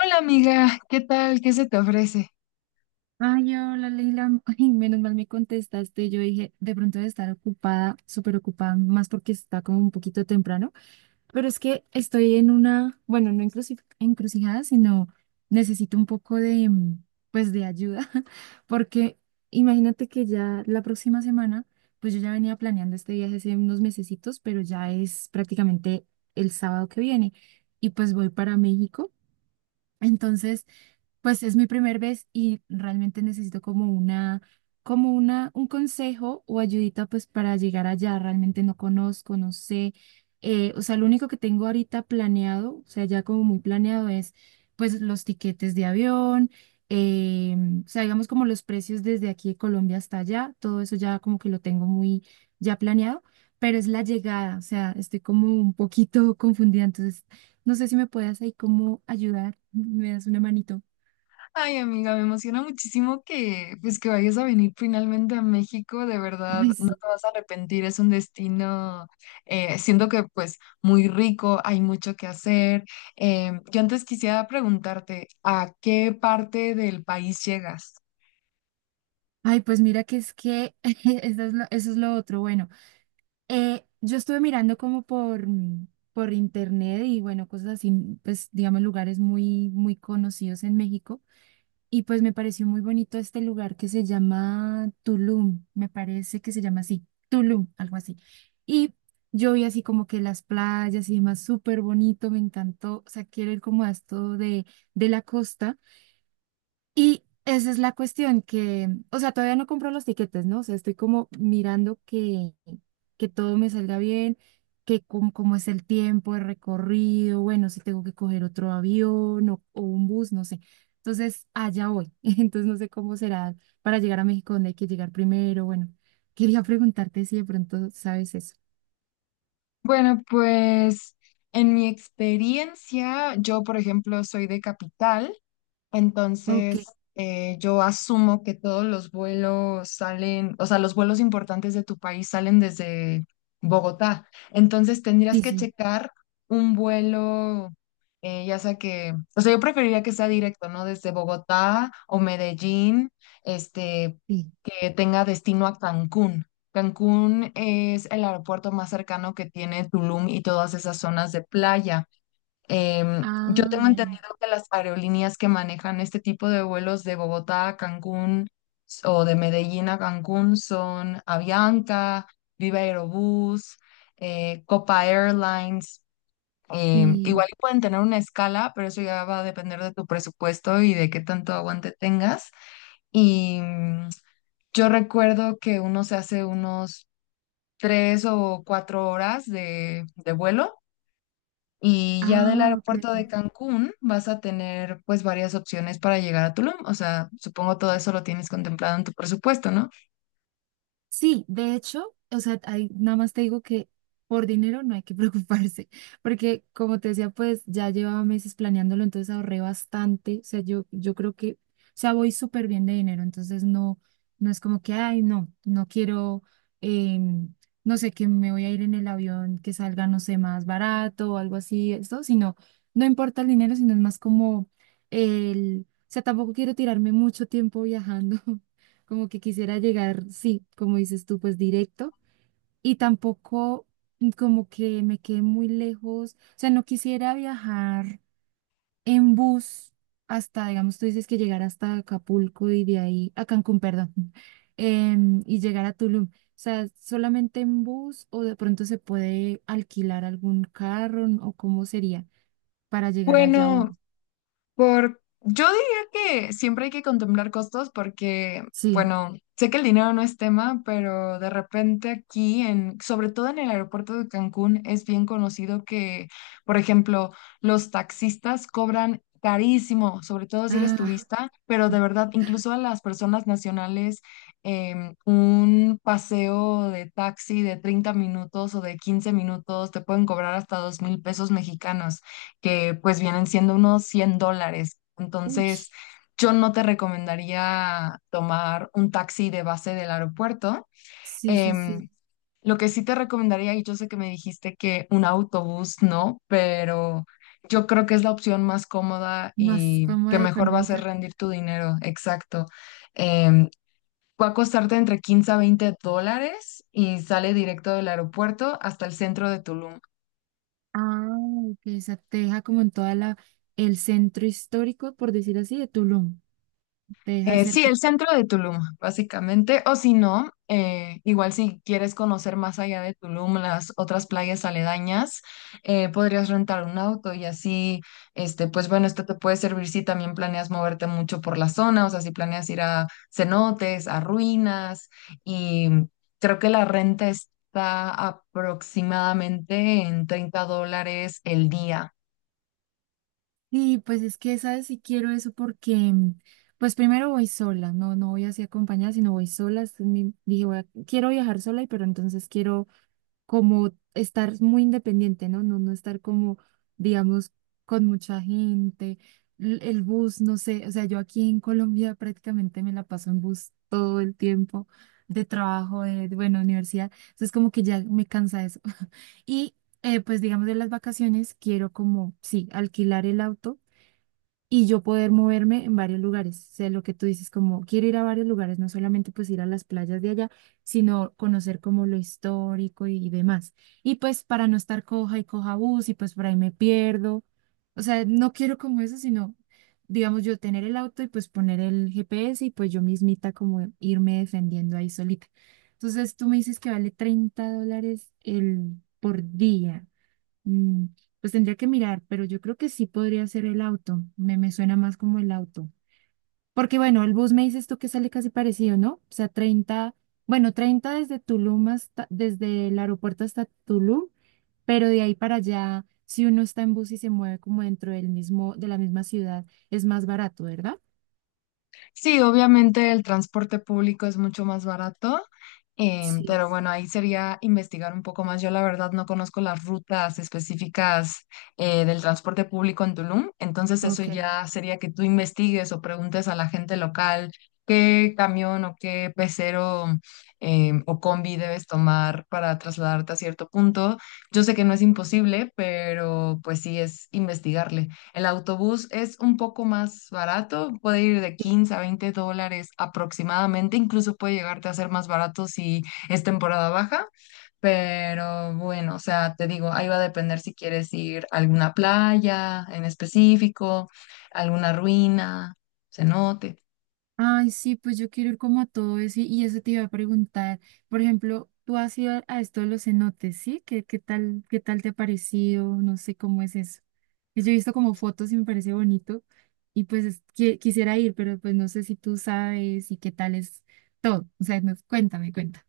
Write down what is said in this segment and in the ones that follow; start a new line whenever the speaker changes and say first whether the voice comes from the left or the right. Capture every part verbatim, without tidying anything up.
left: Hola amiga, ¿qué tal? ¿Qué se te ofrece?
right: Ay, hola Leila, Ay, menos mal me contestaste. Yo dije, de pronto de estar ocupada, súper ocupada, más porque está como un poquito temprano, pero es que estoy en una, bueno, no encruci- encrucijada, sino necesito un poco de, mm, pues, de ayuda, porque imagínate que ya la próxima semana, pues yo ya venía planeando este viaje hace unos mesecitos, pero ya es prácticamente el sábado que viene y pues voy para México. Entonces... Pues es mi primera vez y realmente necesito como una, como una, un consejo o ayudita pues para llegar allá. Realmente no conozco, no sé. Eh, o sea, lo único que tengo ahorita planeado, o sea, ya como muy planeado es pues los tiquetes de avión, eh, o sea, digamos como los precios desde aquí de Colombia hasta allá, todo eso ya como que lo tengo muy ya planeado, pero es la llegada, o sea, estoy como un poquito confundida, entonces no sé si me puedas ahí como ayudar, me das una manito.
left: Ay amiga, me emociona muchísimo que pues que vayas a venir finalmente a México, de verdad,
right: Ay,
left: no
right: sí.
left: te vas a arrepentir, es un destino, eh, siento que pues muy rico, hay mucho que hacer. Eh, yo antes quisiera preguntarte, ¿a qué parte del país llegas?
right: Ay, pues mira que es que eso es lo, eso es lo otro. Bueno, eh, yo estuve mirando como por, mm, por internet y bueno, cosas así, mm, pues digamos lugares muy, muy conocidos en México. Y pues me pareció muy bonito este lugar que se llama Tulum, me parece que se llama así, Tulum, algo así. Y yo vi así como que las playas y demás, súper bonito, me encantó. O sea, quiero ir como a esto de, de, la costa. Y esa es la cuestión, que, o sea, todavía no compro los tiquetes, ¿no? O sea, estoy como mirando que, que todo me salga bien, que cómo, cómo es el tiempo, el recorrido, bueno, si tengo que coger otro avión o, o un bus, no sé. Entonces, allá voy. Entonces, no sé cómo será para llegar a México, dónde hay que llegar primero. Bueno, quería preguntarte si de pronto sabes eso.
left: Bueno, pues en mi experiencia, yo por ejemplo soy de Capital.
right: Ok,
left: Entonces, eh, yo asumo que todos los vuelos salen, o sea, los vuelos importantes de tu país salen desde Bogotá. Entonces, tendrías
right: sí,
left: que
right: sí,
left: checar un vuelo, eh, ya sea que, o sea, yo preferiría que sea directo, ¿no? Desde Bogotá o Medellín, este,
right: sí.
left: que tenga destino a Cancún. Cancún es el aeropuerto más cercano que tiene Tulum y todas esas zonas de playa. Em, yo
right: Ah,
left: tengo
right: ya, ya.
left: entendido que las aerolíneas que manejan este tipo de vuelos de Bogotá a Cancún s- o de Medellín a Cancún son Avianca, Viva Aerobús, eh, Copa Airlines. Em,
right: Sí.
left: igual y pueden tener una escala, pero eso ya va a depender de tu presupuesto y de qué tanto aguante tengas. Y mm, yo recuerdo que uno se hace unos tres o cuatro horas de de vuelo y ya del
right: Ah, ok.
left: aeropuerto de Cancún vas a tener pues varias opciones para llegar a Tulum. O sea, supongo todo eso lo tienes contemplado en tu presupuesto, ¿no?
right: Sí, de hecho, o sea, ahí nada más te digo que por dinero no hay que preocuparse, porque como te decía, pues ya llevaba meses planeándolo, entonces ahorré bastante, o sea, yo, yo creo que, o sea, voy súper bien de dinero, entonces no, no es como que, ay, no, no quiero, em, no sé, que me voy a ir en el avión que salga, no sé, más barato o algo así, esto, sino, no importa el dinero, sino es más como el, o sea, tampoco quiero tirarme mucho tiempo viajando. Como que quisiera llegar, sí, como dices tú, pues directo, y tampoco como que me quede muy lejos, o sea, no quisiera viajar en bus hasta, digamos, tú dices que llegar hasta Acapulco y de ahí, a Cancún, perdón, em, y llegar a Tulum, o sea, solamente en bus o de pronto se puede alquilar algún carro, ¿no? O cómo sería para llegar allá o
left: Bueno, Por, yo diría que siempre hay que contemplar costos porque,
right: sí,
left: bueno, sé que el dinero no es tema, pero de repente aquí, en, sobre todo en el aeropuerto de Cancún, es bien conocido que, por ejemplo, los taxistas cobran carísimo, sobre todo si eres
right: ah,
left: turista, pero de verdad, incluso a las personas nacionales, em, un paseo de taxi de treinta minutos o de quince minutos te pueden cobrar hasta dos mil pesos mexicanos que pues vienen siendo unos cien dólares.
right: uy,
left: Entonces, yo no te recomendaría tomar un taxi de base del aeropuerto.
right: sí, sí, sí,
left: Em, lo que sí te recomendaría, y yo sé que me dijiste que un autobús no, pero yo creo que es la opción más cómoda
right: más
left: y que
right: fama
left: mejor va a ser
right: económica.
left: rendir tu dinero. Exacto. Em, Va a costarte entre quince a veinte dólares y sale directo del aeropuerto hasta el centro de Tulum.
right: Ah, que esa te deja como en toda la, el centro histórico, por decir así, de Tulum. Te deja
left: Eh, sí,
right: cerca.
left: el centro de Tulum, básicamente. O si no, eh, igual si quieres conocer más allá de Tulum, las otras playas aledañas, eh, podrías rentar un auto y así, este, pues bueno, esto te puede servir si también planeas moverte mucho por la zona, o sea, si planeas ir a cenotes, a ruinas, y creo que la renta está aproximadamente en treinta dólares el día.
right: Sí, pues es que, ¿sabes? Si quiero eso porque, mm, pues primero voy sola, no, no voy así acompañada, sino voy sola. es mi- Dije, voy a- quiero viajar sola, y pero entonces quiero como estar muy independiente, ¿no? No, no estar como, digamos, con mucha gente, l- el bus, no sé. O sea, yo aquí en Colombia prácticamente me la paso en bus el tiempo de trabajo, de, de, bueno, universidad. Entonces como que ya me cansa eso. Y eh, pues digamos de las vacaciones quiero como, sí, alquilar el auto y yo poder moverme en varios lugares. Sé lo que tú dices, como quiero ir a varios lugares, no solamente pues ir a las playas de allá, sino conocer como lo histórico y, demás. Y pues para no estar coja y coja bus y pues por ahí me pierdo. O sea, no quiero como eso, sino, digamos, yo tener el auto y pues poner el G P S y pues yo mismita como irme defendiendo ahí solita. Entonces tú me dices que vale treinta dólares el por día. Mm, pues tendría que mirar, pero yo creo que sí podría ser el auto. Me, me suena más como el auto. Porque bueno, el bus me dices tú que sale casi parecido, ¿no? O sea, treinta bueno, treinta desde Tulum hasta, desde el aeropuerto hasta Tulum, pero de ahí para allá, si uno está en bus y se mueve como dentro del mismo, de la misma ciudad, es más barato, ¿verdad?
left: Sí, obviamente el transporte público es mucho más barato, em,
right: Sí,
left: pero bueno, ahí sería investigar un poco más. Yo la verdad no conozco las rutas específicas eh, del transporte público en Tulum, entonces eso
right: ok.
left: ya sería que tú investigues o preguntes a la gente local qué camión o qué pecero em, o combi debes tomar para trasladarte a cierto punto. Yo sé que no es imposible, pero pues sí es investigarle. El autobús es un poco más barato, puede ir de
right: Sí.
left: quince a veinte dólares aproximadamente, incluso puede llegarte a ser más barato si es temporada baja, pero bueno, o sea, te digo, ahí va a depender si quieres ir a alguna playa en específico, alguna ruina, cenote.
right: Ay, sí, pues yo quiero ir como a todo eso y, y eso te iba a preguntar. Por ejemplo, tú has ido a esto de los cenotes, ¿sí? ¿Qué, qué tal, qué tal te ha parecido? No sé cómo es eso. Pues yo he visto como fotos y me parece bonito y pues es- qui- quisiera ir, pero pues no sé si tú sabes y qué tal es todo. O sea, no- cuéntame, cuenta.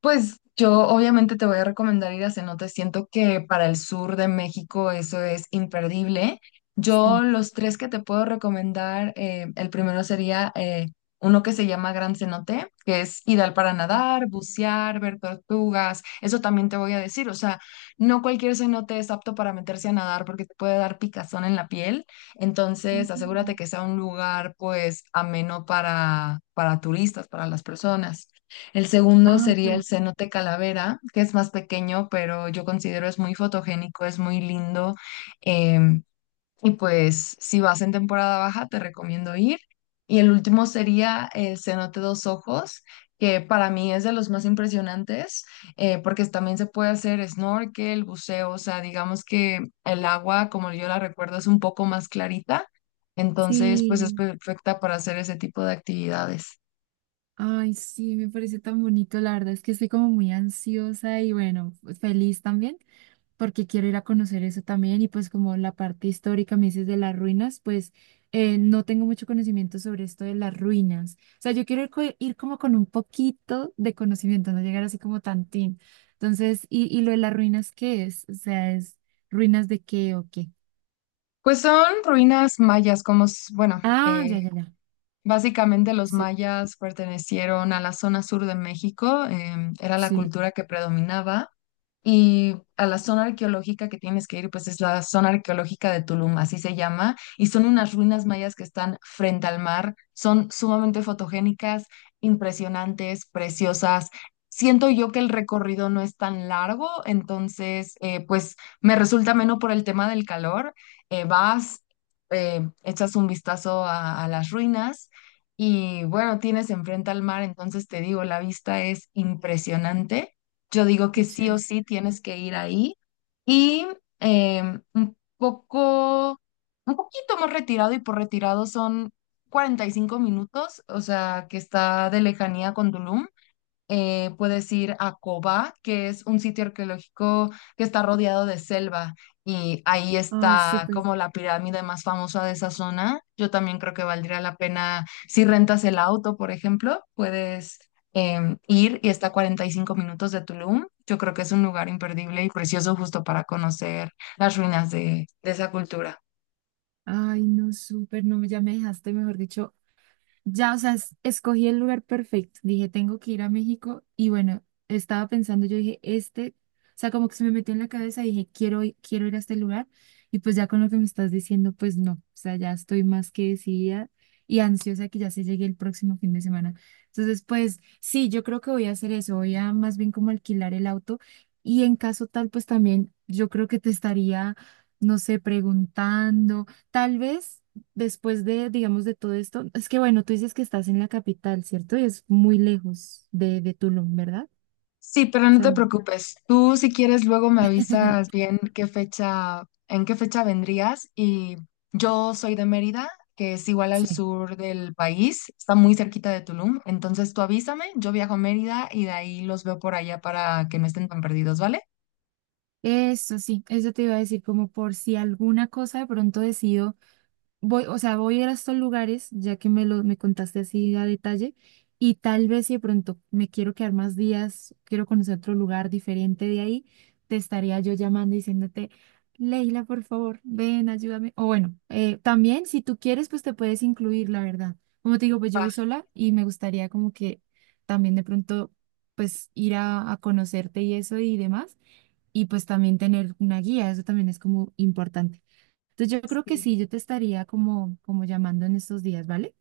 left: Pues yo obviamente te voy a recomendar ir a cenotes. Siento que para el sur de México eso es imperdible. Yo
right: Sí.
left: los tres que te puedo recomendar, eh, el primero sería eh, uno que se llama Gran Cenote, que es ideal para nadar, bucear, ver tortugas. Eso también te voy a decir. O sea, no cualquier cenote es apto para meterse a nadar porque te puede dar picazón en la piel. Entonces, asegúrate
right: Mm.
left: que sea un lugar pues ameno para, para turistas, para las personas. El segundo
right: Ah,
left: sería el
right: ok.
left: cenote calavera, que es más pequeño, pero yo considero es muy fotogénico, es muy lindo. Em, y pues si vas en temporada baja, te recomiendo ir. Y el último sería el cenote dos ojos, que para mí es de los más impresionantes, eh, porque también se puede hacer snorkel, buceo, o sea, digamos que el agua, como yo la recuerdo, es un poco más clarita. Entonces, pues es
right: Sí.
left: perfecta para hacer ese tipo de actividades.
right: Ay, sí, me parece tan bonito. La verdad es que estoy como muy ansiosa y bueno, pues, feliz también porque quiero ir a conocer eso también y pues como la parte histórica me dices de las ruinas, pues eh, no tengo mucho conocimiento sobre esto de las ruinas. O sea, yo quiero ir, co- ir como con un poquito de conocimiento, no llegar así como tantín. Entonces, ¿y, y lo de las ruinas qué es? O sea, ¿es ruinas de qué o qué?
left: Pues son ruinas mayas, como, s- bueno,
right: Ah,
left: eh,
right: ya, ya, ya.
left: básicamente los
right: Sí,
left: mayas pertenecieron a la zona sur de México, em, era la
right: sí.
left: cultura que predominaba. Y a la zona arqueológica que tienes que ir, pues es la zona arqueológica de Tulum, así se llama, y son unas ruinas mayas que están frente al mar, son sumamente fotogénicas, impresionantes, preciosas. Siento yo que el recorrido no es tan largo, entonces, eh, pues me resulta menos por el tema del calor. Eh, vas, eh, echas un vistazo a, a las ruinas y bueno, tienes enfrente al mar, entonces te digo, la vista es impresionante. Yo digo que
right: Qué
left: sí o
right: chévere.
left: sí tienes que ir ahí y em, un poco, un poquito más retirado y por retirado son cuarenta y cinco minutos, o sea, que está de lejanía con Tulum. Eh, puedes ir a Cobá, que es un sitio arqueológico que está rodeado de selva y ahí
right: Ay,
left: está
right: súper.
left: como la pirámide más famosa de esa zona. Yo también creo que valdría la pena, si rentas el auto, por ejemplo, puedes em, ir y está a cuarenta y cinco minutos de Tulum. Yo creo que es un lugar imperdible y precioso justo para conocer las ruinas de de esa cultura.
right: Ay, no, súper. No, ya me dejaste, mejor dicho, ya, o sea, es- escogí el lugar perfecto. Dije, tengo que ir a México. Y bueno, estaba pensando, yo dije, este, o sea, como que se me metió en la cabeza y dije, quiero, i- quiero ir a este lugar. Y pues ya con lo que me estás diciendo, pues no. O sea, ya estoy más que decidida y ansiosa que ya se llegue el próximo fin de semana. Entonces, pues sí, yo creo que voy a hacer eso. Voy a más bien como alquilar el auto. Y en caso tal, pues también yo creo que te estaría, no sé, preguntando, tal vez después de, digamos, de todo esto, es que bueno, tú dices que estás en la capital, ¿cierto? Y es muy lejos de, de Tulum, ¿verdad?
left: Sí, pero
right: O
left: no
right: sea,
left: te preocupes. Tú, si quieres, luego me avisas bien qué fecha, en qué fecha vendrías. Y yo soy de Mérida, que es igual al
right: sí.
left: sur del país, está muy cerquita de Tulum. Entonces tú avísame, yo viajo a Mérida y de ahí los veo por allá para que no estén tan perdidos, ¿vale?
right: Eso sí, eso te iba a decir, como por si alguna cosa de pronto decido voy, o sea, voy a ir a estos lugares, ya que me lo me contaste así a detalle, y tal vez si de pronto me quiero quedar más días, quiero conocer otro lugar diferente de ahí, te estaría yo llamando y diciéndote, Leila, por favor, ven, ayúdame. O bueno, eh, también si tú quieres, pues te puedes incluir, la verdad. Como te digo, pues yo
left: Va,
right: voy sola y me gustaría como que también de pronto pues ir a, a conocerte y eso y demás, y pues también tener una guía, eso también es como importante. Entonces yo creo que
left: sí.
right: sí, yo te estaría como, como llamando en estos días, ¿vale?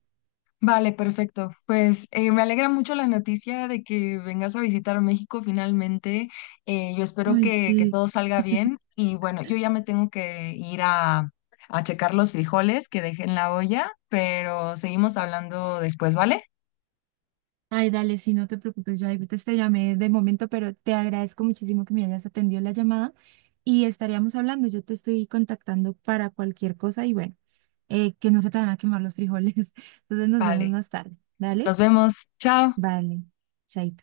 left: Vale, perfecto. Pues eh, me alegra mucho la noticia de que vengas a visitar México finalmente. Eh, yo espero
right: Ay,
left: que, que
right: sí.
left: todo salga bien. Y bueno, yo ya me tengo que ir a, a checar los frijoles que dejé en la olla, pero seguimos hablando después, ¿vale?
right: Ay, dale, sí, no te preocupes, yo ahí te, te llamé de momento, pero te agradezco muchísimo que me hayas atendido la llamada y estaríamos hablando, yo te estoy contactando para cualquier cosa y bueno, eh, que no se te van a quemar los frijoles. Entonces nos vemos
left: Vale.
right: más tarde, ¿dale?
left: Nos vemos. Chao.
right: Vale, chaito.